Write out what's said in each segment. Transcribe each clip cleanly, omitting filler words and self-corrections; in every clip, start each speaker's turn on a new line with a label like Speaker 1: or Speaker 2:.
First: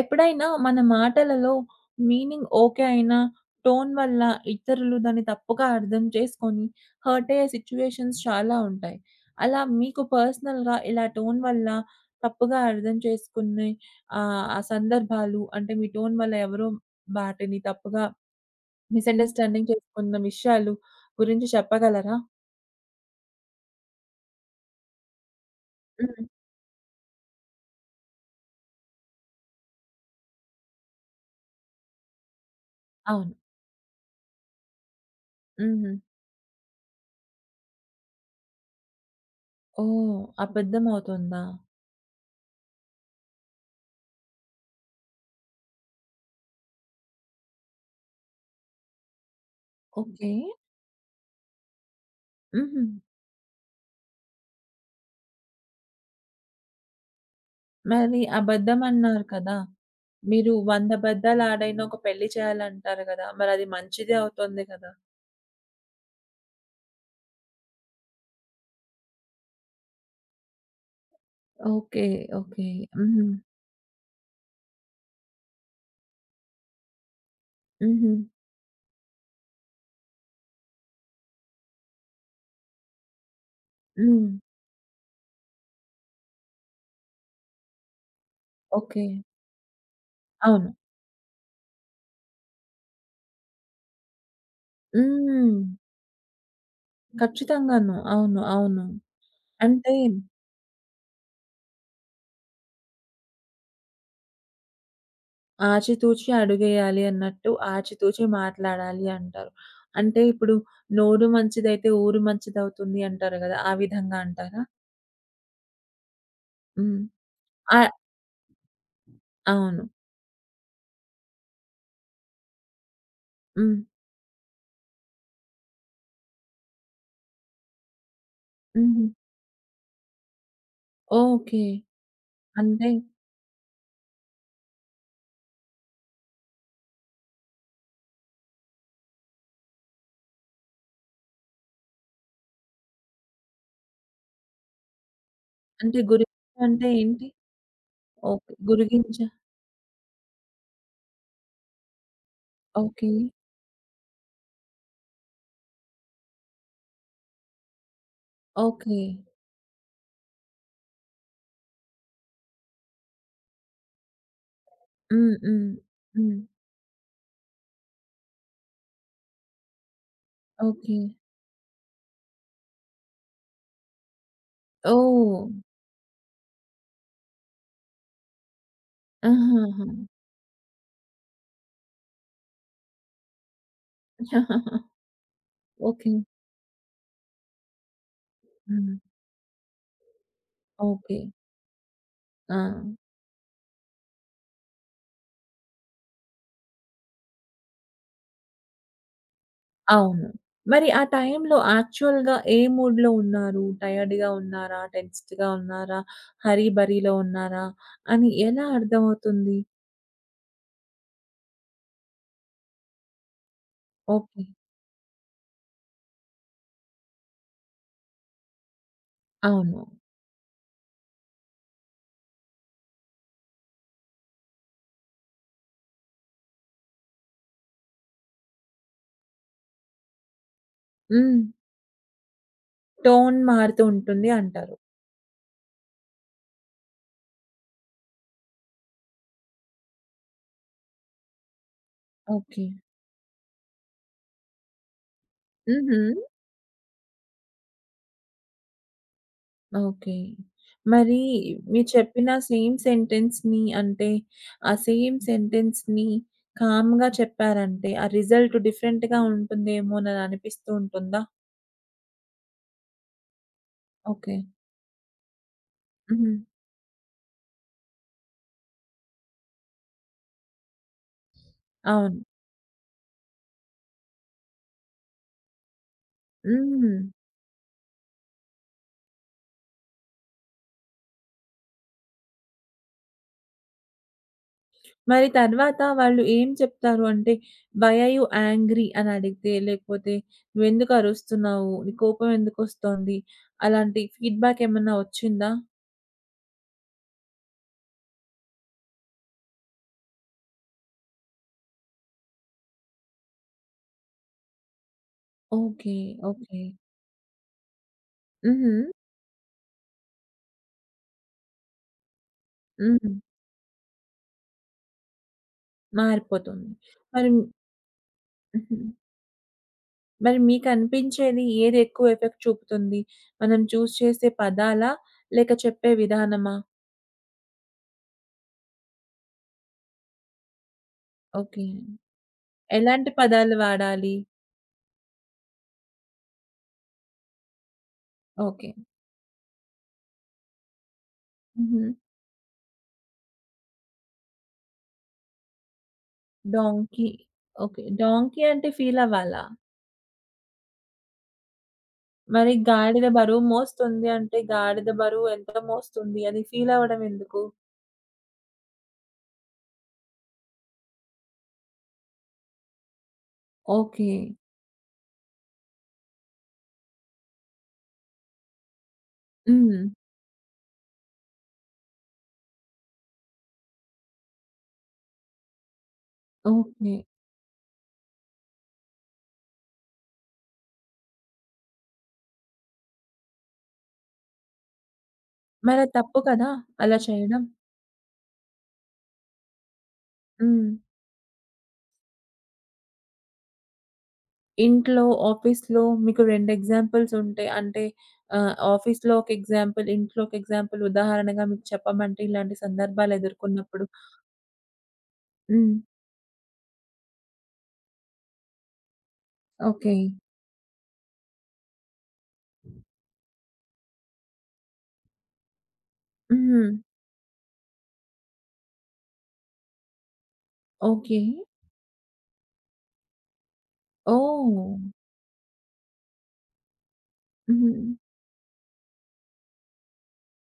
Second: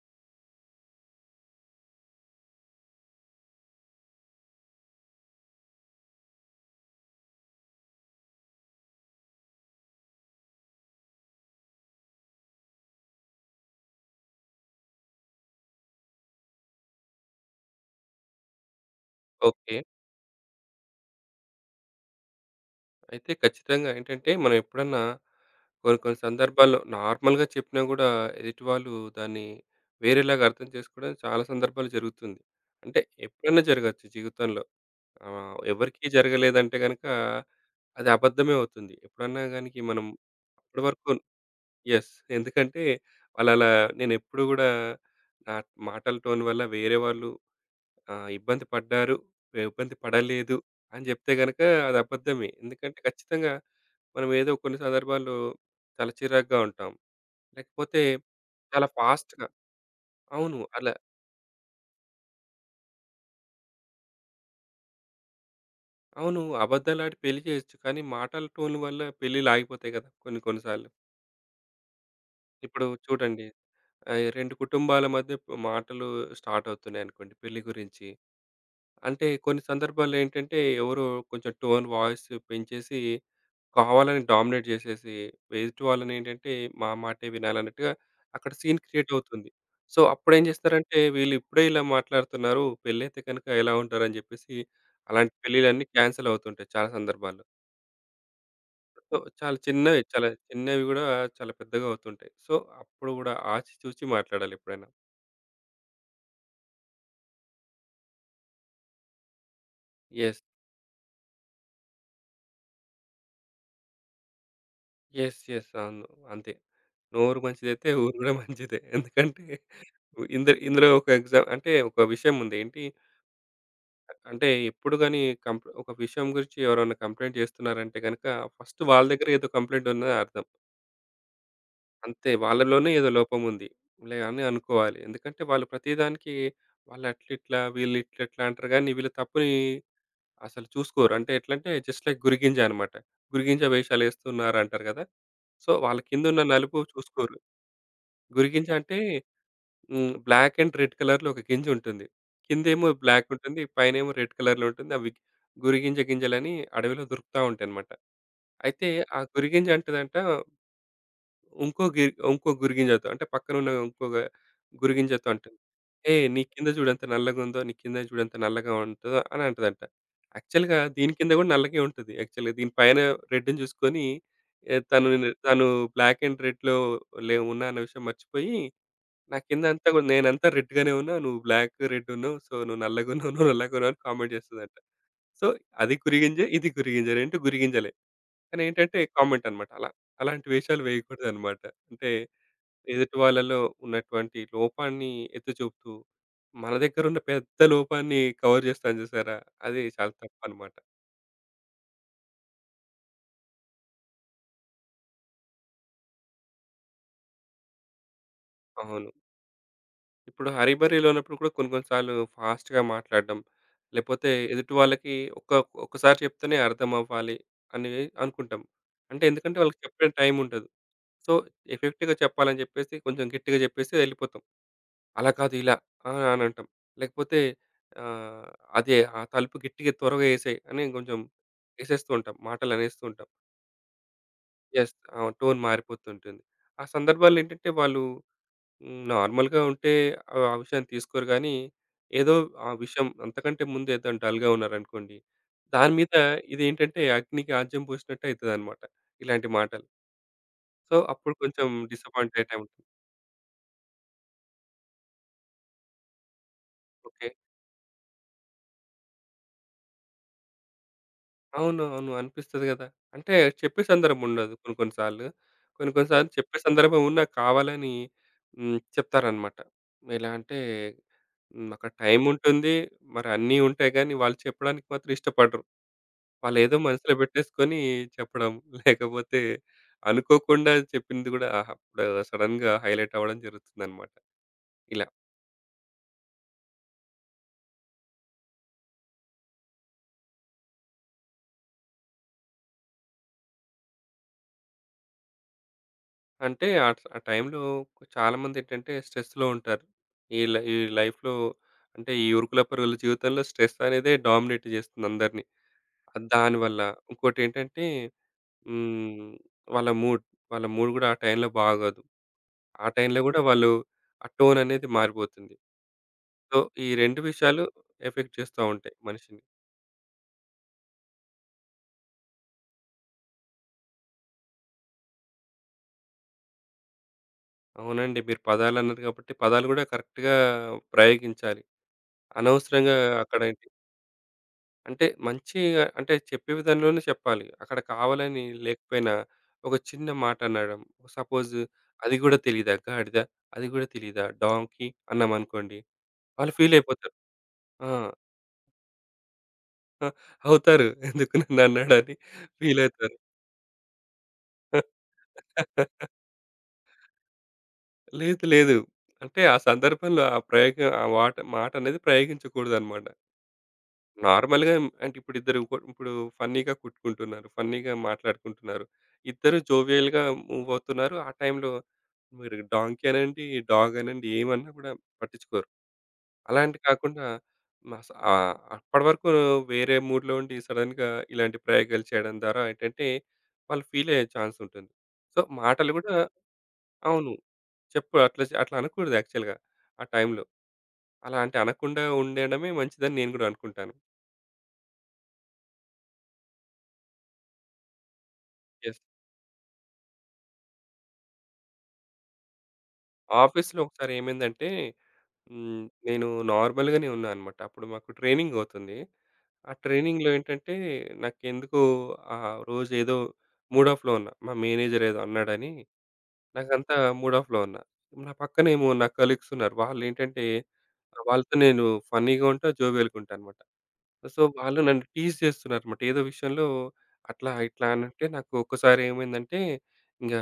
Speaker 1: ఎప్పుడైనా మన మాటలలో మీనింగ్ ఓకే అయినా, టోన్ వల్ల ఇతరులు దాన్ని తప్పుగా అర్థం చేసుకొని, హర్ట్ అయ్యే సిట్యుయేషన్స్ చాలా ఉంటాయి. అలా మీకు పర్సనల్‌గా ఇలా టోన్ వల్ల తప్పుగా అర్థం చేసుకునే ఆ సందర్భాలు అంటే మీ టోన్ వల్ల ఎవరో వాటిని తప్పుగా మిస్‌అండర్‌స్టాండింగ్
Speaker 2: ఓకే.
Speaker 1: చేసుకున్న విషయాలు గురించి చెప్పగలరా?
Speaker 2: అయితే ఖచ్చితంగా ఏంటంటే, మనం ఎప్పుడన్నా కొన్ని కొన్ని
Speaker 1: హ్మ్.
Speaker 2: సందర్భాల్లో నార్మల్‌గా చెప్పినా గూడా, ఎదుటివాళ్ళు దాన్ని వేరేలాగా అర్థం చేసుకోవడం చాలా సందర్భాలు జరుగుతుంది. అంటే
Speaker 1: అవును.
Speaker 2: ఎప్పుడైనా జరగొచ్చు జీవితంలో.
Speaker 1: హుహు.
Speaker 2: ఎవరికీ జరగలేదంటే గనక, అది అబద్ధమే అవుతుంది. ఎప్పుడన్నా గానికి మనం
Speaker 1: ఓహ్!
Speaker 2: అప్పటి
Speaker 1: అబద్ధం
Speaker 2: వరకు
Speaker 1: అవుతుందా?
Speaker 2: యెస్. ఎందుకంటే, వాళ్ళలా నేనెప్పుడు గూడా నా మాటల టోన్ వల్ల వేరే వాళ్ళు ఇబ్బంది పడ్డారు, ఏ ఇబ్బంది
Speaker 1: ఓకే.
Speaker 2: పడలేదు అని జెప్తే గనక అది అబద్ధమే.
Speaker 1: హుహు.
Speaker 2: ఎందుకంటే ఖచ్చితంగా మనం ఏదో కొన్ని సందర్భాల్లో చాలా చిరాకుగా ఉంటాం. లేకపోతే
Speaker 1: మరి
Speaker 2: చాలా
Speaker 1: అబద్ధమన్నారు
Speaker 2: ఫాస్ట్‌గా
Speaker 1: కదా! మీరు
Speaker 2: అవును. అలా
Speaker 1: 100 అబద్ధాలాడైనా ఒక పెళ్లి చేయాలంటారు గదా! మరది మంచిదే అవుతుంది కదా!
Speaker 2: అవును. అబద్దాలాడి పెళ్లి చేయొచ్చు. కానీ మాటల టోన్ వల్ల పెళ్ళిళ్ళు ఆగిపోతాయి గదా! కొన్ని కొన్ని సార్లు.
Speaker 1: ఓకే. ఓకే.
Speaker 2: ఇప్పుడు
Speaker 1: హుహు.
Speaker 2: చూడండి, 2 కుటుంబాల మధ్య మాటలు స్టార్ట్ అవుతున్నాయనుకోండి పెళ్లి గురించి.
Speaker 1: హుహు.
Speaker 2: అంటే కొన్ని సందర్భాల్లో ఏంటంటే ఎవరో కొంచెం టోన్ వాయిస్ పెంచేసి కావాలని
Speaker 1: హ్మ్.
Speaker 2: డామినేట్ చేసేసి ఎదుటి వాళ్ళని ఏంటంటే మా మాటే వినాలన్నట్టుగా అక్కడ సీన్
Speaker 1: ఓకే.
Speaker 2: క్రియేట్ అవుతుంది. సో అప్పుడేం
Speaker 1: అవును.
Speaker 2: చేస్తారంటే వీళ్ళు ఇప్పుడే ఇలా మాట్లాడుతున్నారు. పెళ్ళైతే కనుక ఎలా ఉంటారని చెప్పేసి అలాంటి
Speaker 1: హ్మ్.
Speaker 2: పెళ్ళిళ్ళన్నీ క్యాన్సెల్ అవుతుంటాయి చాలా సందర్భాల్లో.
Speaker 1: ఖచ్చితంగాను. అవును. అవును.
Speaker 2: సో చాలా
Speaker 1: అంటే
Speaker 2: చిన్నవి చాలా చిన్నవి గూడా చాలా పెద్దగా అవుతుంటాయి. సో అప్పుడు గూడా ఆచి చూచి మాట్లాడాలి ఎప్పుడైనా.
Speaker 1: ఆచితూచి అడుగేయాలి అన్నట్టు ఆచితూచి మాట్లాడాలి అంటారు. అంటే
Speaker 2: యెస్.
Speaker 1: ఇప్పుడు నోరు మంచిదైతే ఊరు మంచిదవుతుంది అంటారు గదా! ఆ విధంగా అంటారా?
Speaker 2: యెస్. యెస్. అవును. అంతే.
Speaker 1: హ్మ్.
Speaker 2: నోరు మంచిదైతే
Speaker 1: ఆహ్,
Speaker 2: ఊరు గూడా మంచిదే. ఎందుకంటే
Speaker 1: అవును.
Speaker 2: ఇందులో ఒక విషయం ఉంది. ఏంటి
Speaker 1: హ్మ్.
Speaker 2: అంటే ఎప్పుడు గాని ఒక విషయం గురించి ఎవరైనా కంప్లెయింట్ చేస్తున్నారంటే గనక ఫస్ట్
Speaker 1: హుహు.
Speaker 2: వాళ్ళ దగ్గర ఏదో కంప్లెయింట్ ఉందని అర్థం.
Speaker 1: ఓకే.
Speaker 2: అంతే వాళ్ళలోనే
Speaker 1: అంటే
Speaker 2: ఏదో లోపం ఉంది. లే అని అనుకోవాలి. ఎందుకంటే వాళ్ళు ప్రతిదానికి వాళ్ళు అట్లిట్లా, వీళ్ళు ఇట్లిట్లా అంటారు గానీ వీళ్ళ తప్పుని అసలు చూసుకోరు. అంటే ఎట్లంటే జస్ట్ లైక్ గురిగింజ అన్నమాట. గురిగింజ వేషాలేస్తున్నారు అంటారు కదా! సో
Speaker 1: అంటే
Speaker 2: వాళ్ళ
Speaker 1: గురించ
Speaker 2: కిందున్న నలుపు
Speaker 1: అంటే ఏంటి?
Speaker 2: చూసుకోరు.
Speaker 1: ఓకే.
Speaker 2: గురిగింజ అంటే
Speaker 1: గురిగింజ
Speaker 2: బ్లాక్ అండ్ రెడ్ కలర్‌లో ఒక గింజ ఉంటుంది. కిందేమో
Speaker 1: ఓకే.
Speaker 2: బ్లాక్ ఉంటుంది. పైనేమో రెడ్ కలర్‌లో ఉంటుంది. అవి గురిగింజ గింజలని అడవిలో దొరుకుతా ఉంటాయన్నమాట. అయితే
Speaker 1: ఓకే.
Speaker 2: ఆ గురిగింజ అంటదంట ఇంకో గి ఇంకో గురిగింజతో అంటే పక్కనున్న గురిగింజతో
Speaker 1: హ్మ్.
Speaker 2: అంటుంది.
Speaker 1: హ్మ్.
Speaker 2: "ఏయ్!
Speaker 1: హ్మ్.
Speaker 2: నీ కింద చూడు ఎంత నల్లగుందో. నీ కింద చూడు ఎంత నల్లగా ఉంటదో" అని అంటదంట. యాక్చువల్‌గా
Speaker 1: ఓకే.
Speaker 2: దీని కింద కూడా నల్లగే ఉంటది. యాక్చువల్‌గా దీని పైన రెడ్‌ని చూసుకొని ఏ, తను
Speaker 1: ఓహ్!
Speaker 2: తను బ్లాక్ అండ్ రెడ్‌లో లే ఉన్నా అన్న విషయం మర్చిపోయి నా
Speaker 1: ఆహాహా!
Speaker 2: కిందంతా కూడా నేనంతా రెడ్‌గానే ఉన్నా. నువ్వు బ్లాక్, రెడ్ ఉన్నావు. సో, నువ్వు నల్లగున్నావు, నువ్వు నల్లగున్నావు అని కామెంట్ చేస్తదంట. సో, అది
Speaker 1: ఓకే.
Speaker 2: గురిగింజ, ఇది గురిగింజ. 2 గురిగింజలే. కానీ
Speaker 1: హ్మ్.
Speaker 2: ఏంటంటే కామెంట్ అనమాట అలా. అలాంటి వేషాలు
Speaker 1: ఓకే.
Speaker 2: వేయకూడదనమాట. అంటే
Speaker 1: ఆ!
Speaker 2: ఎదుటి వాళ్ళలో ఉన్నటువంటి లోపాన్ని ఎత్తి చూపుతూ, మన దగ్గరున్న పెద్ద లోపాన్ని కవర్ చేస్తాం చూసారా? అది చాలా
Speaker 1: అవును.
Speaker 2: తప్పనమాట.
Speaker 1: మరి ఆ టైంలో యాక్చువల్‌గా ఏ మూడ్‌లో ఉన్నారు? టైర్డ్‌గా ఉన్నారా? టెన్స్‌డ్‌గా ఉన్నారా? హరీ బరీలో ఉన్నారా? అని ఎలా
Speaker 2: అవును.
Speaker 1: అర్థమవుతుంది?
Speaker 2: ఇప్పుడు హరీబరీలో ఉన్నప్పుడు కూడా కొన్ని కొన్ని సార్లు ఫాస్ట్‌గా మాట్లాడడం, లేపోతే
Speaker 1: ఓకే.
Speaker 2: ఎదుటి వాళ్ళకి ఒక్క ఒక్కసారి చెప్తేనే అర్థం అవ్వాలి అని అనుకుంటాం. అంటే ఎందుకంటే వాళ్ళకి
Speaker 1: అవును.
Speaker 2: చెప్పే టైం ఉండదు. సో, ఎఫెక్టివ్‌గా చెప్పాలని చెప్పేసి కొంచెం గట్టిగా చెప్పేసి వెళ్ళిపోతాం. అలా కాదు ఇలా అని అంటాం. లేకపోతే ఆహ్, అదే ఆ తలుపు గట్టిగా త్వరగా యేసేయి అని కొంచెం
Speaker 1: హ్మ్.
Speaker 2: యేసేస్తూ ఉంటాం. మాటలు అనేస్తూ ఉంటాం.
Speaker 1: టోన్ మారుతూ ఉంటుంది అంటారు.
Speaker 2: యెస్. అవును. టోన్ మారిపోతుంటుంది. ఆ సందర్భాల్లో ఏంటంటే వాళ్ళు నార్మల్‌గా ఉంటే ఆ విషయాన్ని తీసుకోరు గానీ, ఏదో
Speaker 1: ఓకే.
Speaker 2: ఆ విషయం అంతకంటే ముందు ఏదైనా డల్‌గా ఉన్నారనుకోండి, దాని
Speaker 1: హుహు.
Speaker 2: మీద ఇదేంటంటే అగ్నికి ఆజ్యం పోసినట్టు అయితదనమాట ఇలాంటి మాటలు.
Speaker 1: ఓకే.
Speaker 2: సో,
Speaker 1: మరి
Speaker 2: అప్పుడు కొంచెం
Speaker 1: మీరు చెప్పిన
Speaker 2: డిసప్పాయింట్ అయ్యే టైం
Speaker 1: సేమ్
Speaker 2: ఉంటుంది.
Speaker 1: సెంటెన్స్‌ని అంటే, ఆ సేమ్ సెంటెన్స్‌ని కామ్‌గా
Speaker 2: ఓకే.
Speaker 1: చెప్పారంటే, ఆ రిజల్ట్ డిఫరెంట్‌గా ఉంటుందేమోనని అనిపిస్తూ ఉంటుందా?
Speaker 2: అవును. అవును. అనిపిస్తది గదా! అంటే చెప్పే సందర్భం
Speaker 1: ఓకే.
Speaker 2: ఉండదు కొన్ని కొన్ని సార్లు. కొన్ని కొన్ని సార్లు
Speaker 1: హ్మ్.
Speaker 2: చెప్పే సందర్భం ఉన్నా కావాలని చెప్తారనమాట. ఎలా అంటే అక్కడ
Speaker 1: అవును.
Speaker 2: టైముంటుంది, మరి అన్నీ ఉంటాయి గానీ, వాళ్ళు చెప్పడానికి మాత్రం ఇష్టపడరు. వాళ్ళేదో
Speaker 1: హ్మ్.
Speaker 2: మనసులో పెట్టేసుకొని చెప్పడం. లేకపోతే అనుకోకుండా చెప్పింది గూడా అప్పుడు సడెన్‌గా హైలైట్ అవ్వడం జరుగుతుందనమాట. ఇలా.
Speaker 1: మరి తర్వాత వాళ్ళు ఏం చెప్తారు? అంటే, వై ఆర్ యూ యాంగ్రీ అని అడిగితే, లేకపోతే నువ్వెందుకు అరుస్తున్నావు? నీ కోపం ఎందుకొస్తోంది? అలాంటి ఫీడ్‌బ్యాక్ ఏమన్నా వచ్చిందా?
Speaker 2: అంటే ఆ టైంలో చాలామందేంటంటే స్ట్రెస్‌లో ఉంటారు. ఈ లైఫ్‌లో అంటే ఈ ఉరుకుల పరుగుల జీవితంలో స్ట్రెస్ అనేదే డామినేట్ జేస్తుంది అందరిని.
Speaker 1: ఓకే. ఓకే.
Speaker 2: దానివల్ల ఇంకోటేంటంటే
Speaker 1: హుహు.
Speaker 2: హ్మ్. వాళ్ళ మూడ్, వాళ్ళ మూడ్ గూడా ఆ టైంలో బాగోదు. ఆ
Speaker 1: హ్మ్.
Speaker 2: టైంలో గూడా వాళ్ళు ఆ టోన్ అనేది మారిపోతుంది. సో,
Speaker 1: మారిపోతుంది.
Speaker 2: ఈ 2
Speaker 1: మరి
Speaker 2: విషయాలు ఎఫెక్ట్ చేస్తా
Speaker 1: హుహు.
Speaker 2: ఉంటాయి మనిషిని.
Speaker 1: మరి మీకనిపించేది ఏదెక్కువ ఎఫెక్ట్ చూపుతుంది? మనం చేసే పదాలా? లేక చెప్పే విధానమా?
Speaker 2: అవునండి. మీరు పదాలన్నారు కాబట్టి, పదాలు గూడా కరెక్ట్‌గా ప్రయోగించాలి.
Speaker 1: ఓకే.
Speaker 2: అనవసరంగా
Speaker 1: ఎలాంటి
Speaker 2: అక్కడ
Speaker 1: పదాలు
Speaker 2: ఏంటి
Speaker 1: వాడాలి?
Speaker 2: అంటే మంచిగా అంటే చెప్పే విధంలోనే చెప్పాలి. అక్కడ కావాలని
Speaker 1: ఓకే.
Speaker 2: లేకపోయినా, ఒక చిన్న మాట అనడం. సపోజ్
Speaker 1: హుహు.
Speaker 2: అది గూడా తెలీదా? గాడిద, అది గూడా తెలీదా? డాంకీ అన్నామనుకోండి. వాళ్ళు ఫీల్
Speaker 1: డాంకీ.
Speaker 2: అయిపోతారు.
Speaker 1: ఓకే.
Speaker 2: ఆ!
Speaker 1: డాంకీ అంటే ఫీలవ్వాలా?
Speaker 2: ఆ! అవుతారు. ఎందుకు నన్ను అన్నాడని
Speaker 1: మరి
Speaker 2: ఫీల్
Speaker 1: గాడిద బరువు మోస్తుంది అంటే
Speaker 2: అవుతారు.
Speaker 1: గాడిద బరువు ఎంత మోస్తుంది? అది ఫీలవ్వడం ఎందుకు?
Speaker 2: లేదు. లేదు. అంటే ఆ సందర్భంలో ఆ ప్రయోగం ఆ మాట అనేది ప్రయోగించకూడదనమాట.
Speaker 1: ఓకే.
Speaker 2: నార్మల్‌గా అంటే ఇప్పుడు ఇద్దరు కొ ఇప్పుడు ఫన్నీగా కొట్టుకుంటున్నారు. ఫన్నీగా మాట్లాడుకుంటున్నారు. ఇద్దరు
Speaker 1: హ్మ్.
Speaker 2: జోవియల్‌గా మూవ్ అవుతున్నారు. ఆ టైంలో మీరు డాంకీ అనండి, డాగ్ అనండి ఏమన్నా కూడా పట్టించుకోరు. అలాంటి
Speaker 1: ఓకే.
Speaker 2: కాకుండా అప్పటివరకు వేరే మూడ్‌లో ఉండి సడెన్‌గా ఇలాంటి ప్రయోగాలు చేయడం ద్వారా ఏంటంటే, వాళ్ళు ఫీల్ అయ్యే ఛాన్స్ ఉంటుంది. సో, మాటలు
Speaker 1: మరది
Speaker 2: కూడా
Speaker 1: తప్పు కదా! అలా
Speaker 2: అవును.
Speaker 1: చేయడం?
Speaker 2: చెప్పు అట్లా చే అట్లా అనకూడదు యాక్చువల్‌గా ఆ టైంలో.
Speaker 1: హ్మ్.
Speaker 2: అలా అంటే అనకుండా ఉండడమే మంచిదని నేను గూడా అనుకుంటాను.
Speaker 1: ఇంట్లో, ఆఫీస్‌లో మీకు 2 ఎగ్జాంపుల్స్ ఉంటాయి. అంటే
Speaker 2: యెస్.
Speaker 1: ఆఫీస్‌లో ఒక ఎగ్జాంపుల్, ఇంట్లో ఒక ఎగ్జాంపుల్ ఉదాహరణగా మీకు చెప్పమంటే ఇలాంటి సందర్భాలు
Speaker 2: ఆఫీస్‌లో
Speaker 1: ఎదుర్కొన్నప్పుడు?
Speaker 2: ఒకసారి ఏమైందంటే
Speaker 1: హ్మ్.
Speaker 2: నేను నార్మల్‌గానే ఉన్నా అనమాట. అప్పుడు మాకు ట్రైనింగ్ అవుతుంది. ఆ
Speaker 1: ఓకే.
Speaker 2: ట్రైనింగ్‌లో ఏంటంటే నాకెందుకో ఆ రోజు ఏదో మూడ్ ఆఫ్‌లో ఉన్నా. మా మేనేజర్ ఏదో అన్నాడని
Speaker 1: హుహు.
Speaker 2: నాకంతా మూడ్ ఆఫ్‌లో ఉన్నా. నా పక్కనేమో నా కలీగ్స్ ఉన్నారు. వాళ్ళేంటంటే
Speaker 1: ఓకే.
Speaker 2: వాళ్ళతో నేను ఫన్నీగా ఉంటా, జోవియల్‌గా ఉంటా అనమాట. సో,
Speaker 1: ఓహ్!
Speaker 2: వాళ్ళు నన్ను టీజ్ చేస్తున్నారన్నమాట. ఏదో విషయంలో అట్లా,
Speaker 1: హుహు.
Speaker 2: ఇట్లా అనంటే నాకు ఒక్కసారి ఏమైందంటే ఇంగ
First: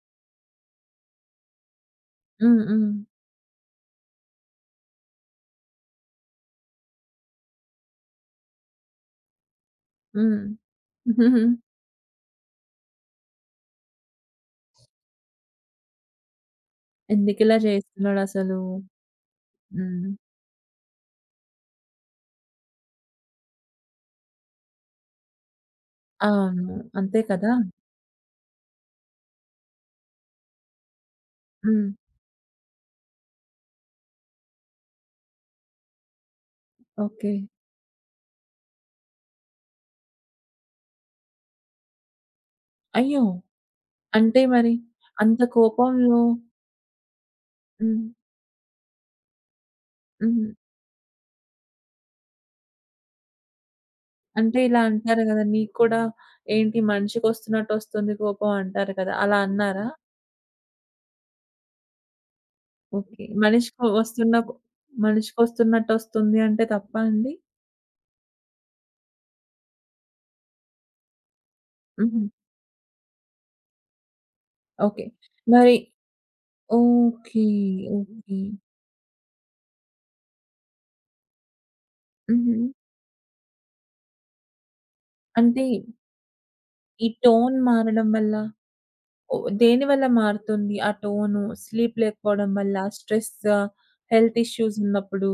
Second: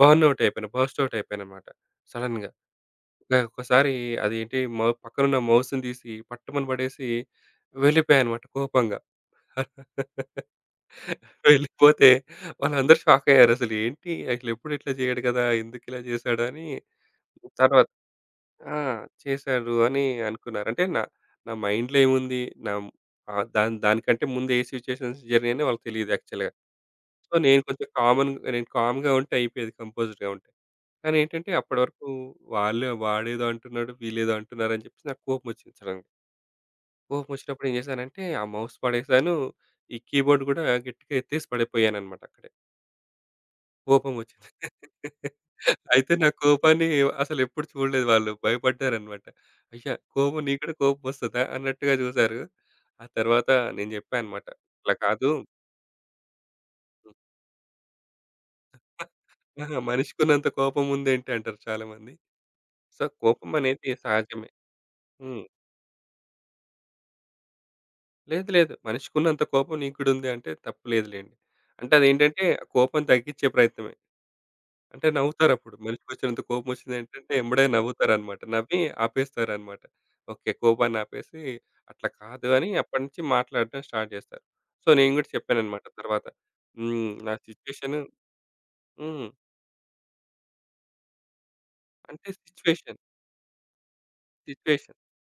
Speaker 2: బర్న్‌ఔట్ అయిపోయాను. బర్స్ట్ ఔట్ అయిపోయానన్నమాట సడెన్‌గా.
Speaker 1: హ్మ్. హ్మ్.
Speaker 2: ఒక్కసారి అదేంటి మౌ పక్కనున్న మౌస్‌ని తీసి పట్టుమని పడేసి వెళ్ళిపోయానన్నమాట కోపంగా.
Speaker 1: హ్మ్. హుహు.
Speaker 2: వెళ్ళిపోతే వాళ్ళందరూ షాకయ్యారసలు ఏంటి అసలెప్పుడు ఇట్లా చేయడు కదా! ఎందుకిలా చేశాడు అని
Speaker 1: ఎందుకిలా
Speaker 2: తర్వాత
Speaker 1: చేస్తున్నాడసలు?
Speaker 2: ఆ! చేశారు అని
Speaker 1: హ్మ్.
Speaker 2: అనుకున్నారు. అంటే నా మైండ్‌లో ఏముంది? నా దానికంటే ముందు ఏ సిట్యుయేషన్స్ జరిగినాయని వాళ్ళకి తెలీదు యాక్చువల్‌గా.
Speaker 1: అవును. అంతే
Speaker 2: సో,
Speaker 1: కదా!
Speaker 2: నేను కొంచెం కామన్ నేను కామ్‌గా ఉంటే అయిపోయేది, కంపోజ్డ్‌గా ఉంటే. కానీ ఏంటంటే అప్పటి
Speaker 1: హ్మ్.
Speaker 2: వరకు వాళ్ళే వాడేదో అంటున్నాడు, వీళ్ళేదో అంటున్నారు అని చెప్పేసి నాకు కోపం వచ్చింది సడెన్‌గా. కోపం
Speaker 1: ఓకే.
Speaker 2: వచ్చినప్పుడు ఏం చేశానంటే ఆ మౌస్ పడేసాను. ఈ కీబోర్డ్ కూడా గట్టిగా ఎత్తేసి పడిపోయానన్నమాట అక్కడే.
Speaker 1: అయ్యో!
Speaker 2: కోపం వచ్చి
Speaker 1: అంటే మరి అంత
Speaker 2: అయితే
Speaker 1: కోపంలో
Speaker 2: నా కోపాన్ని అసలెప్పుడు
Speaker 1: హ్మ్.
Speaker 2: చూడలేదు వాళ్ళు. భయపడ్డారనమాట. అయ్య!
Speaker 1: హ్మ్.
Speaker 2: నీకు కూడా కోపం వస్తదా? అన్నట్టుగా చూసారు. ఆ తర్వాత నేను జెప్పా అనమాట.
Speaker 1: అంటే ఇలా
Speaker 2: "ఇట్లా
Speaker 1: అంటారు
Speaker 2: కాదు.
Speaker 1: గదా! నీకు కూడా ఏంటి మనిషికొస్తున్నట్టొస్తుంది కోపం అంటారు కదా! అలా
Speaker 2: ఆహా!
Speaker 1: అన్నారా?
Speaker 2: మనిషికున్నంత కోపం ఉందేంటి?" అంటారు చాలామంది. So,
Speaker 1: okay.
Speaker 2: కోపం
Speaker 1: మనిషికి
Speaker 2: అనేది
Speaker 1: వస్తున్న
Speaker 2: సహజమే.
Speaker 1: కొ
Speaker 2: హ్మ్.
Speaker 1: మనిషికొస్తున్నట్టొస్తుంది అంటే తప్పా అండి?
Speaker 2: లేదు, లేదు. మనిషికున్నంత కోపం నీకు కూడా ఉంది అంటే తప్పు లేదులెండి. అంటే
Speaker 1: హుహు.
Speaker 2: అదేంటంటే ఆ కోపం తగ్గించే ప్రయత్నమే.
Speaker 1: ఓకే.
Speaker 2: అంటే
Speaker 1: మరి
Speaker 2: నవ్వుతారప్పుడు. మనిషికొచ్చినంత కోపమొచ్చిందేంటంటే
Speaker 1: ఓకే.
Speaker 2: ఎంబడే నవ్వుతారనమాట.
Speaker 1: ఓకే.
Speaker 2: నవ్వి ఆపేస్తారనమాట. ఓకే. కోపాన్ని ఆపేసి, అట్లా కాదు
Speaker 1: హుహు.
Speaker 2: అని అప్పటినుంచి మాట్లాడడం స్టార్ట్ చేస్తారు. సో, నేను గూడా
Speaker 1: అంటే
Speaker 2: చెప్పాననమాట తర్వాత.
Speaker 1: ఈ
Speaker 2: నా
Speaker 1: టోన్
Speaker 2: సిచ్యుయేషను.
Speaker 1: మారడం వల్ల
Speaker 2: హ్మ్.
Speaker 1: ఓ దేనివల్ల మారుతుంది? ఆ టోను స్లీప్
Speaker 2: అంటే
Speaker 1: లేకపోవడం వల్ల,
Speaker 2: సిచ్యుయేషన్,
Speaker 1: స్ట్రెస్సా? Health issues
Speaker 2: situation.
Speaker 1: ఉన్నప్పుడు?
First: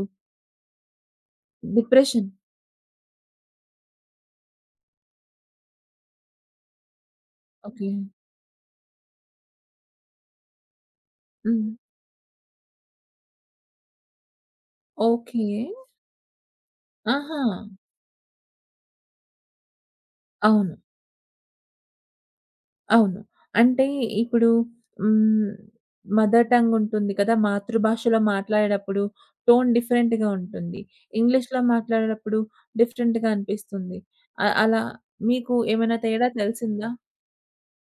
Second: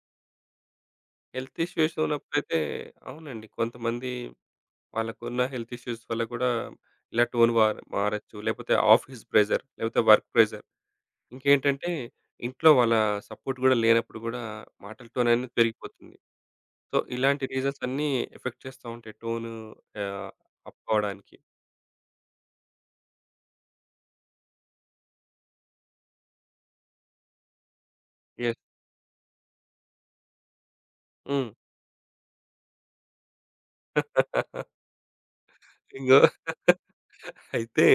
Speaker 2: Health issues
Speaker 1: depression.
Speaker 2: ఉన్నప్పుడైతే అవునండి. కొంతమంది వాళ్ళకున్న హెల్త్ ఇష్యూస్ వల్ల కూడా ఇలా టోన్
Speaker 1: ఓకే.
Speaker 2: మారొచ్చు. లేకపోతే ఆఫీస్ ప్రెషర్, లేకపోతే వర్క్ ప్రెషర్.
Speaker 1: హ్మ్.
Speaker 2: ఇంకేంటంటే ఇంట్లో వాళ్ళ సపోర్ట్ గూడా లేనప్పుడు గూడా
Speaker 1: ఓకే.
Speaker 2: మాటలతోనైనా పెరిగిపోతుంది. సో,
Speaker 1: ఆహా!
Speaker 2: ఇలాంటి రీజన్స్ అన్నీ ఎఫెక్ట్ చేస్తా ఉంటాయి టోను ఆహ్,
Speaker 1: అవును.
Speaker 2: అప్ అవ్వడానికి.
Speaker 1: అవును. అంటే ఇప్పుడు హ్మ్. మదర్ టంగ్ ఉంటుంది కదా! మాతృభాషలో
Speaker 2: యెస్.
Speaker 1: మాట్లాడేటప్పుడు టోన్ డిఫరెంట్‌గా ఉంటుంది.
Speaker 2: హ్మ్.
Speaker 1: ఇంగ్లీష్‌లో మాట్లాడేటప్పుడు డిఫరెంట్‌గా అనిపిస్తుంది. అలా మీకు ఏమైనా
Speaker 2: ఇంగో
Speaker 1: తేడా తెలిసిందా?
Speaker 2: అయితే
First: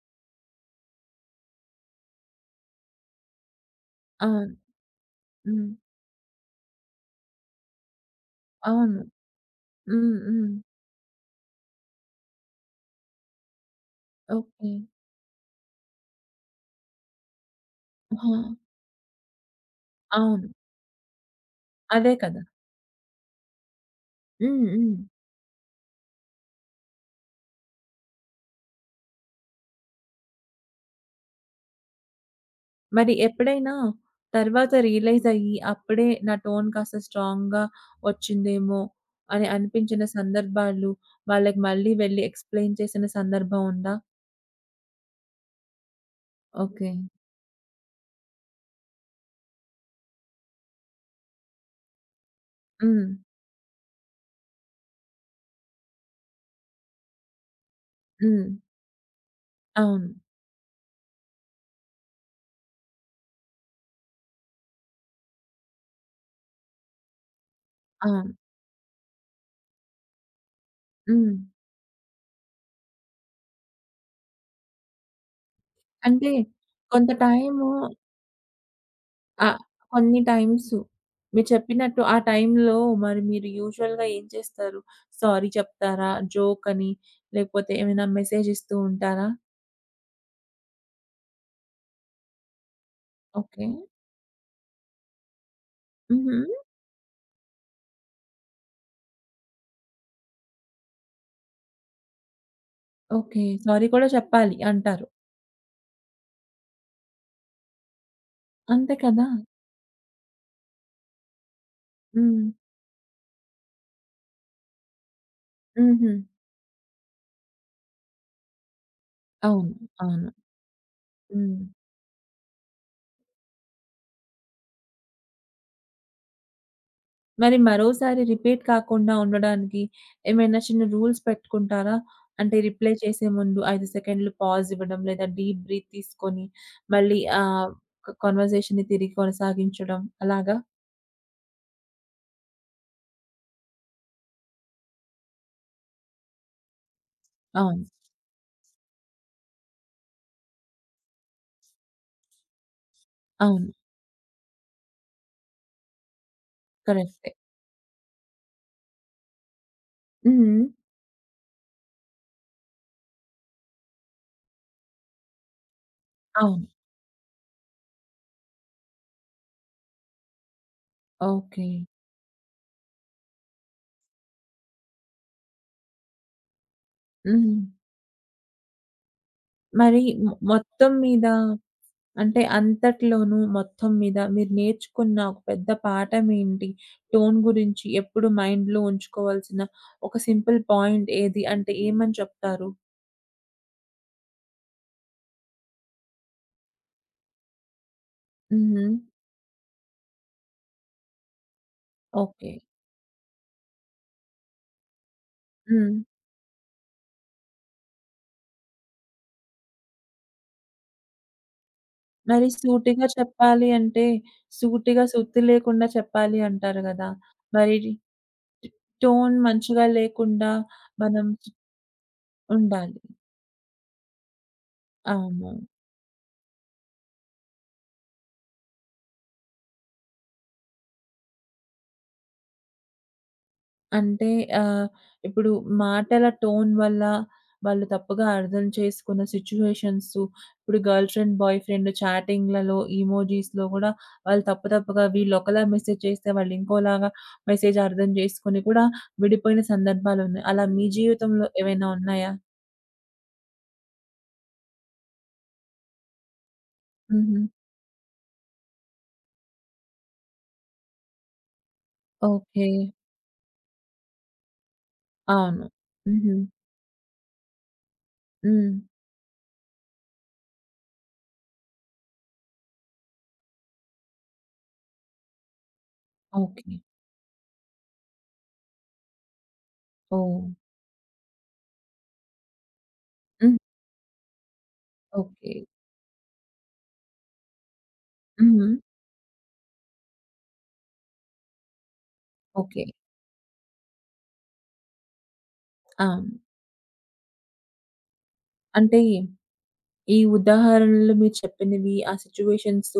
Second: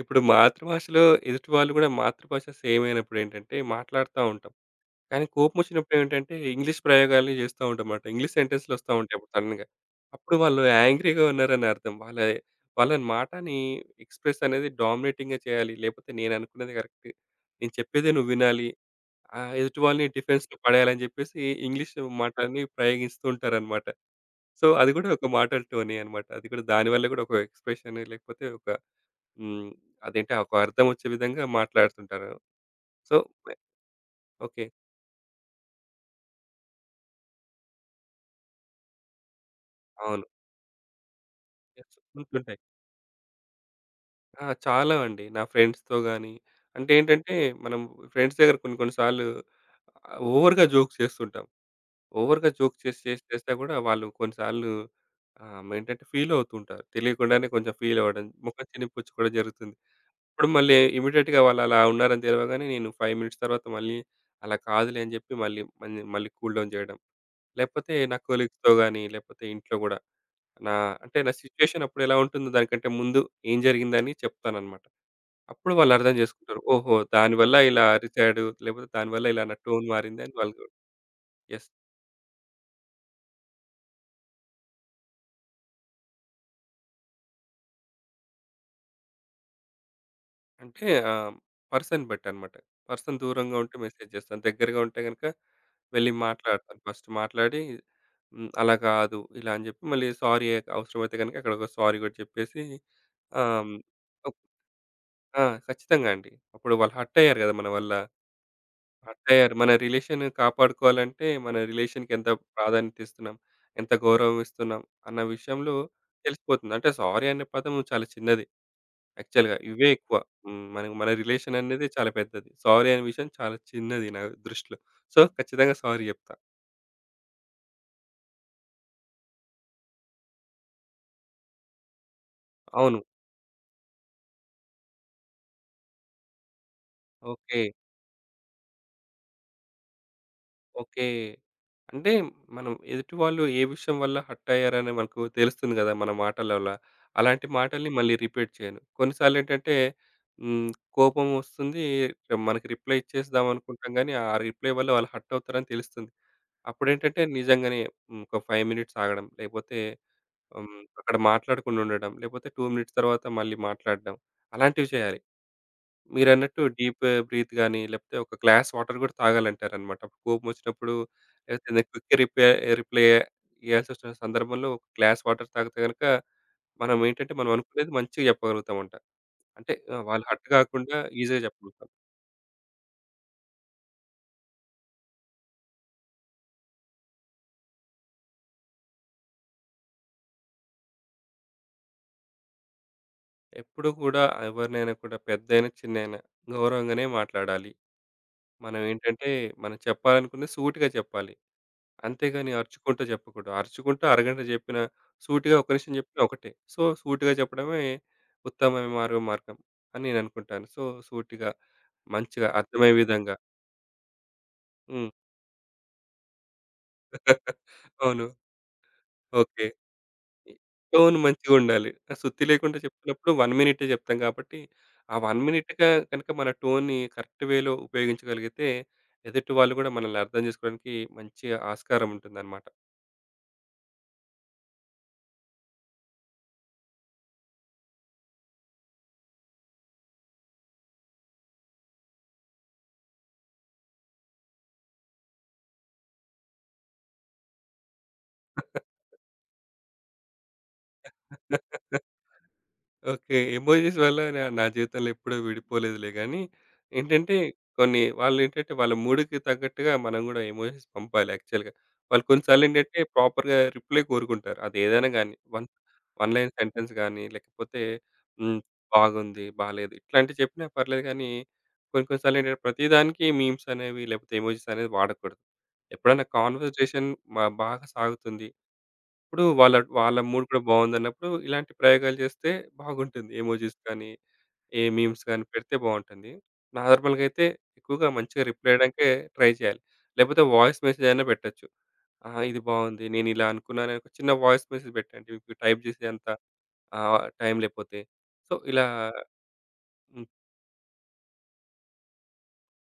Speaker 2: ఇప్పుడు మాతృభాషలో ఎదుటి వాళ్ళు గూడా మాతృభాష సేమ్ అయినప్పుడేంటంటే మాట్లాడుతా
Speaker 1: ఆ!
Speaker 2: ఉంటాం. కానీ
Speaker 1: హ్మ్.
Speaker 2: కోపమొచ్చినప్పుడేంటంటే, ఇంగ్లీష్ ప్రయోగాలు జేస్తా ఉంటామన్నమాట. ఇంగ్లీష్ సెంటెన్స్‌లొస్తా
Speaker 1: అవును.
Speaker 2: ఉంటాయి అప్పుడు సడెన్‌గా.
Speaker 1: హ్మ్.
Speaker 2: అప్పుడు
Speaker 1: హ్మ్.
Speaker 2: వాళ్ళు యాంగ్రీ‌గా ఉన్నారని అర్థం. వాళ్ళ వాళ్ళ మాటని ఎక్స్‌ప్రెస్ అనేది
Speaker 1: ఓకే.
Speaker 2: డామినేటింగ్‌గా చేయాలి. లేపోతే నేననుకున్నది కరెక్ట్. నేను చెప్పేదే నువ్వు
Speaker 1: ఆహా!
Speaker 2: వినాలి. ఎదుటి వాళ్ళని
Speaker 1: అవును.
Speaker 2: డిఫెన్స్‌లో పడేయాలని జెప్పేసి ఇంగ్లీష్
Speaker 1: అదే కదా!
Speaker 2: మాటల్ని ప్రయోగిస్తూ ఉంటారన్నమాట. సో,
Speaker 1: హ్మ్.
Speaker 2: అది
Speaker 1: హ్మ్.
Speaker 2: గూడా ఒక మాటల టోనే అన్నమాట. అది కూడా దానివల్ల గూడా ఒక ఎక్స్‌ప్రెషన్ లేకపోతే ఒక హ్మ్. అదేంటి ఒక అర్థం ఒచ్చే విధంగా మాట్లాడుతుంటారు.
Speaker 1: మరి
Speaker 2: సో,
Speaker 1: ఎప్పుడైనా
Speaker 2: ఓకే.
Speaker 1: తర్వాత రియలైజ్ అయ్యి, అప్పుడే నా టోన్ కాస్త స్ట్రాంగ్‌గా వచ్చిందేమో అని అనిపించిన
Speaker 2: అవును.
Speaker 1: సందర్భాలు, వాళ్ళకి
Speaker 2: yes,
Speaker 1: మళ్ళీ వెళ్లి
Speaker 2: ఉంటుంటాయి.
Speaker 1: ఎక్స్‌ప్లెయిన్ చేసిన సందర్భం ఉందా?
Speaker 2: ఆ! చాలా అండి. నా ఫ్రెండ్స్‌తో గాని, అంటే
Speaker 1: ఓకే.
Speaker 2: ఏంటంటే మనం ఫ్రెండ్స్ దగ్గర కొన్ని కొన్ని సార్లు ఓవర్‌గా జోక్స్ చేస్తుంటాం. ఓవర్‌గా జోక్ చేసి
Speaker 1: హ్మ్.
Speaker 2: చేసి చేసినా కూడా వాళ్ళు కొన్ని సార్లు ఏంటంటే ఫీల్ అవుతుంటారు. తెలియకుండానే కొంచెం ఫీల్ అవ్వడం,
Speaker 1: హ్మ్.
Speaker 2: ముఖం చినిపించుకోవడం జరుగుతుంది.
Speaker 1: అవును.
Speaker 2: ఇప్పుడు మళ్ళీ ఇమ్మీడియేట్‌గా వాళ్ళు అలా ఉన్నారని తెలవగానే నేను 5 మినిట్స్ తర్వాత మళ్ళీ అలా కాదులే అని చెప్పి మళ్ళీ మళ్ళీ మళ్ళీ కూల్ డౌన్ చేయడం. లేకపోతే నా
Speaker 1: అవును.
Speaker 2: కొలీగ్స్‌తో గాని, లేకపోతే ఇంట్లో కూడా నా అంటే నా
Speaker 1: హ్మ్.
Speaker 2: సిట్యుయేషన్ అప్పుడు ఎలా ఉంటుందో దానికంటే ముందు ఏం జరిగిందని చెప్తానన్నమాట. అప్పుడు వాళ్ళు అర్థం
Speaker 1: అంటే
Speaker 2: చేసుకుంటారు. ఓహో!
Speaker 1: కొంత
Speaker 2: దానివల్ల
Speaker 1: టైము
Speaker 2: ఇలా అరిచాడు. లేకపోతే దానివల్ల ఇలా నా
Speaker 1: ఆహ్,
Speaker 2: టోన్
Speaker 1: కొన్ని
Speaker 2: మారిందని వాళ్ళు
Speaker 1: టైమ్సు మీరు
Speaker 2: యెస్.
Speaker 1: చెప్పినట్టు ఆ టైంలో మరి మీరు యూజువల్‌గా ఏం చేస్తారు? సారీ చెప్తారా? జోక్ అని లేకపోతే ఏమైనా మెసేజ్ ఇస్తూ ఉంటారా?
Speaker 2: అంటే పర్సన్ బట్టనమాట. పర్సన్ దూరంగా
Speaker 1: ఓకే.
Speaker 2: ఉంటే మెసేజ్ చేస్తాను. దగ్గరగా ఉంటే గనుక వెళ్లి
Speaker 1: హుహు.
Speaker 2: మాట్లాడతాను. ఫస్ట్ మాట్లాడి అలా కాదు. ఇలా అని జెప్పి మళ్ళీ సారీ అవసరమైతే గనుక అక్కడ ఒక సారీ గూడా చెప్పేసి
Speaker 1: ఓకే.
Speaker 2: ఆహ్, హ్మ్.
Speaker 1: సారీ కూడా చెప్పాలి అంటారు.
Speaker 2: ఆ! ఖచ్చితంగా అండి. అప్పుడు వాళ్ళు హర్ట్ అయ్యారు గదా! మన వల్ల.
Speaker 1: అంతే కదా!
Speaker 2: అట్టయ్యారు. మన రిలేషన్ కాపాడుకోవాలంటే, మన రిలేషన్‌కి ఎంత
Speaker 1: హ్మ్.
Speaker 2: ప్రాధాన్యత ఇస్తున్నాం, ఎంత గౌరవం ఇస్తున్నాం అన్న విషయంలో
Speaker 1: హుహు.
Speaker 2: తెలిసిపోతుంది. అంటే సారీ అనే పదం చాలా చిన్నది యాక్చువల్‌గా.
Speaker 1: అవును.
Speaker 2: ఇవే ఎక్కువ.
Speaker 1: అవును.
Speaker 2: మనకి మన రిలేషన్
Speaker 1: హ్మ్.
Speaker 2: అనేది చాలా పెద్దది. సారీ అనే విషయం చాలా చిన్నది నా దృష్టిలో. సో, ఖచ్చితంగా సారీ చెప్తా.
Speaker 1: మరి మరోసారి రిపీట్ కాకుండా ఉండడానికి ఏమైనా చిన్న రూల్స్ పెట్టుకుంటారా? అంటే రిప్లై
Speaker 2: అవును.
Speaker 1: చేసే ముందు 5 సెకండ్లు పాజ్ ఇవ్వడం లేదా డీప్ బ్రీత్ తీసుకొని మళ్ళీ
Speaker 2: ఓకే.
Speaker 1: కన్వర్జేషన్‌ని తిరిగి కొనసాగించడం అలాగా?
Speaker 2: ఓకే. అంటే మనం ఎదుటి వాళ్ళు ఏ విషయం వల్ల హర్ట్ అయ్యారని మనకు తెలుస్తుంది కదా మన మాటల వల్ల. అలాంటి
Speaker 1: అవును.
Speaker 2: మాటల్ని మళ్ళీ రిపీట్ చేయను. కొన్నిసార్లు ఏంటంటే హ్మ్, కోపం వస్తుంది. మనకి రిప్లై ఇచ్చేద్దాం
Speaker 1: అవును.
Speaker 2: అనుకుంటాం గానీ, ఆ రిప్లై వల్ల వాళ్ళు హర్ట్ అవుతారని తెలుస్తుంది. అప్పుడేంటంటే
Speaker 1: కరెక్టే.
Speaker 2: నిజంగానే ఒక 5 మినిట్స్ ఆగడం. లేకపోతే
Speaker 1: హ్మ్.
Speaker 2: హ్మ్, అక్కడ మాట్లాడకుండా ఉండడం. లేకపోతే 2 మినిట్స్ తర్వాత మళ్ళీ మాట్లాడడం. అలాంటివి చేయాలి. మీరన్నట్టు
Speaker 1: అవును.
Speaker 2: డీప్ బ్రీత్ గాని, లేకపోతే ఒక గ్లాస్ వాటర్ గూడా తాగాలంటారనమాట. కోపం వచ్చినప్పుడు లేకపోతే
Speaker 1: ఓకే.
Speaker 2: ఏదైనా క్విక్ రిప్లై ఇయ్యాల్సొచ్చిన సందర్భంలో ఒక గ్లాస్ వాటర్ తాగితే గనక, మనం
Speaker 1: హ్మ్.
Speaker 2: అనుకునేది మంచిగా చెప్పగలుగుతామంట. అంటే
Speaker 1: మరి
Speaker 2: వాళ్ళు హర్ట్
Speaker 1: మొత్తం
Speaker 2: గాకుండా
Speaker 1: మీద
Speaker 2: ఈజీగా చెప్పగలుగుతాం.
Speaker 1: అంటే అంతట్లోనూ మొత్తం మీద మీరు నేర్చుకున్న ఒక పెద్ద పాఠం ఏంటి? టోన్ గురించి ఎప్పుడు మైండ్‌లో ఉంచుకోవాల్సిన ఒక సింపుల్ పాయింట్ ఏది? అంటే ఏమని చెప్తారు?
Speaker 2: ఎప్పుడు కూడా ఎవరినైనా కూడా పెద్దయినా, చిన్నయినా గౌరవంగానే మాట్లాడాలి. మనం
Speaker 1: హుహు.
Speaker 2: ఏంటంటే, మనం చెప్పాలనుకున్నది సూటిగా చెప్పాలి.
Speaker 1: ఓకే.
Speaker 2: అంతేగాని అరుచుకుంటూ చెప్పకూడదు. అరుచుకుంటూ అరగంట చెప్పినా, సూటిగా ఒక
Speaker 1: హ్మ్.
Speaker 2: నిమిషం చెప్పినా ఒకటే. సో, సూటిగా చెప్పడమే ఉత్తమ మార్గం అని నేననుకుంటాను. సో, సూటిగా,
Speaker 1: మరి
Speaker 2: మంచిగా అర్థమయ్యే
Speaker 1: సూటిగా
Speaker 2: విధంగా.
Speaker 1: చెప్పాలి అంటే సూటిగా
Speaker 2: హ్మ్.
Speaker 1: సుత్తి లేకుండా చెప్పాలి అంటారు గదా! మరి
Speaker 2: అవును.
Speaker 1: Tone
Speaker 2: okay.
Speaker 1: మంచిగా లేకుండా
Speaker 2: టోన్
Speaker 1: మనం
Speaker 2: మంచిగుండాలి. సుత్తి లేకుండా
Speaker 1: ఉండాలి.
Speaker 2: చెప్తున్నప్పుడు 1 మినిటే చెప్తాం కాబట్టి, ఆ 1
Speaker 1: అవును.
Speaker 2: మినిట్‌గా కనుక మన టోన్‌ని కరెక్ట్ వేలో ఉపయోగించగలిగితే, ఎదుటి వాళ్ళు కూడా మనల్ని అర్థం చేసుకోవడానికి మంచి ఆస్కారం ఉంటుందన్నమాట.
Speaker 1: అంటే ఆహ్, ఇప్పుడు మాటల టోన్ వల్ల వాళ్ళు తప్పుగా అర్థం చేసుకున్న సిట్యుయేషన్స్ ఇప్పుడు గర్ల్ ఫ్రెండ్, బాయ్ ఫ్రెండ్ చాటింగ్‌లలో, ఇమోజీస్‌లో గూడా వాళ్ళు తప్పుగా వీళ్ళొకలా మెసేజ్ చేస్తే వాళ్ళు ఇంకోలాగా మెసేజ్ అర్థం చేసుకొని కూడా విడిపోయిన సందర్భాలున్నాయి. అలా మీ జీవితంలో ఏవైనా ఉన్నాయా?
Speaker 2: ఓకే. ఎమోజీస్ వల్ల నా నా జీవితంలో ఎప్పుడూ విడిపోలేదులే గానీ, ఏంటంటే
Speaker 1: హుహు.
Speaker 2: కొన్ని వాళ్ళేంటంటే వాళ్ళ మూడ్‌కి తగ్గట్టుగా మనం గూడా ఎమోజీస్ పంపాలి యాక్చువల్‌గా. వాళ్ళు కొన్ని
Speaker 1: ఓకే.
Speaker 2: సార్లేంటంటే ప్రాపర్‌గా రిప్లై కోరుకుంటారు. అదేదైనా గానీ,
Speaker 1: అవును.
Speaker 2: వన్ వన్
Speaker 1: హుహు.
Speaker 2: లైన్ సెంటెన్స్ గానీ, లేకపోతే హ్మ్.
Speaker 1: హ్మ్.
Speaker 2: బాగుంది, బాలేదు ఇట్లాంటివి చెప్పినా పర్లేదు గానీ, కొన్ని కొన్ని సార్లేంటంటే ప్రతిదానికి మీమ్స్ అనేవి లేకపోతే ఎమోజీస్ అనేది వాడకూడదు. ఎప్పుడైనా
Speaker 1: ఓకే.
Speaker 2: కాన్వర్జేషన్ మా బాగా సాగుతుంది. ఇప్పుడు వాళ్ళ వాళ్ళ
Speaker 1: ఓహ్!
Speaker 2: మూడ్ కూడా బాగుందన్నప్పుడు ఇలాంటి ప్రయోగాలు చేస్తే బాగుంటుంది.
Speaker 1: హ్మ్.
Speaker 2: ఎమోజిస్ కానీ, ఏ మీమ్స్ కానీ
Speaker 1: ఓకే.
Speaker 2: పెడితే బాగుంటుంది. నార్మల్‌గా అయితే ఎక్కువగా మంచిగా
Speaker 1: హుహు.
Speaker 2: రిప్లై ఇయడానికే ట్రై చేయాలి. లేకపోతే వాయిస్ మెసేజ్ అయినా పెట్టొచ్చు. ఆ! ఇది
Speaker 1: ఓకే.
Speaker 2: బాగుంది. నేను ఇలా అనుకున్నాను అని ఒక చిన్న వాయిస్ మెసేజ్ పెట్టండి. మీకు టైప్ చేసేంత
Speaker 1: అవును.
Speaker 2: టైం లేకపోతే. సో, ఇలా
Speaker 1: అంటే ఈ
Speaker 2: హ్మ్.
Speaker 1: ఉదాహరణలు మీరు చెప్పినవి, ఆ సిట్యుయేషన్స్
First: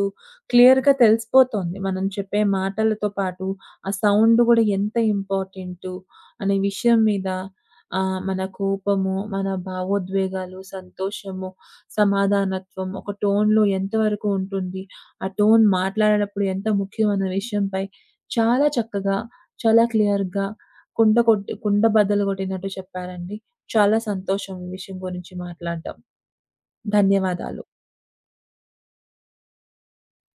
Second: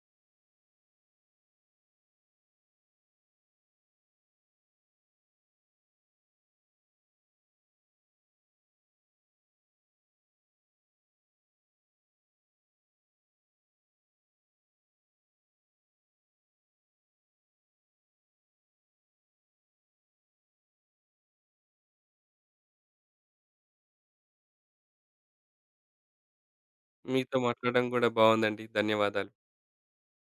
Speaker 1: క్లియర్‌గా తెలిసిపోతోంది. మనం చెప్పే మాటలతో పాటు, ఆ సౌండ్ గూడా ఎంత ఇంపార్టెంటు అనే విషయం మీద మన కోపము, మన భావోద్వేగాలు, సంతోషము, సమాధానత్వం ఒక టోన్‌లో ఎంతవరకు ఉంటుంది, ఆ టోన్ మాట్లాడేటప్పుడు ఎంత ముఖ్యం అన్న విషయంపై చాలా చక్కగా, చాలా క్లియర్‌గా కుండ కొట్టి కుండ బద్దలు కొట్టినట్టు చెప్పారండి. చాలా సంతోషం ఈ విషయం గురించి మాట్లాడడం.
Speaker 2: మీతో
Speaker 1: ధన్యవాదాలు.
Speaker 2: మాట్లాడడం కూడా బాగుందండి. ధన్యవాదాలు.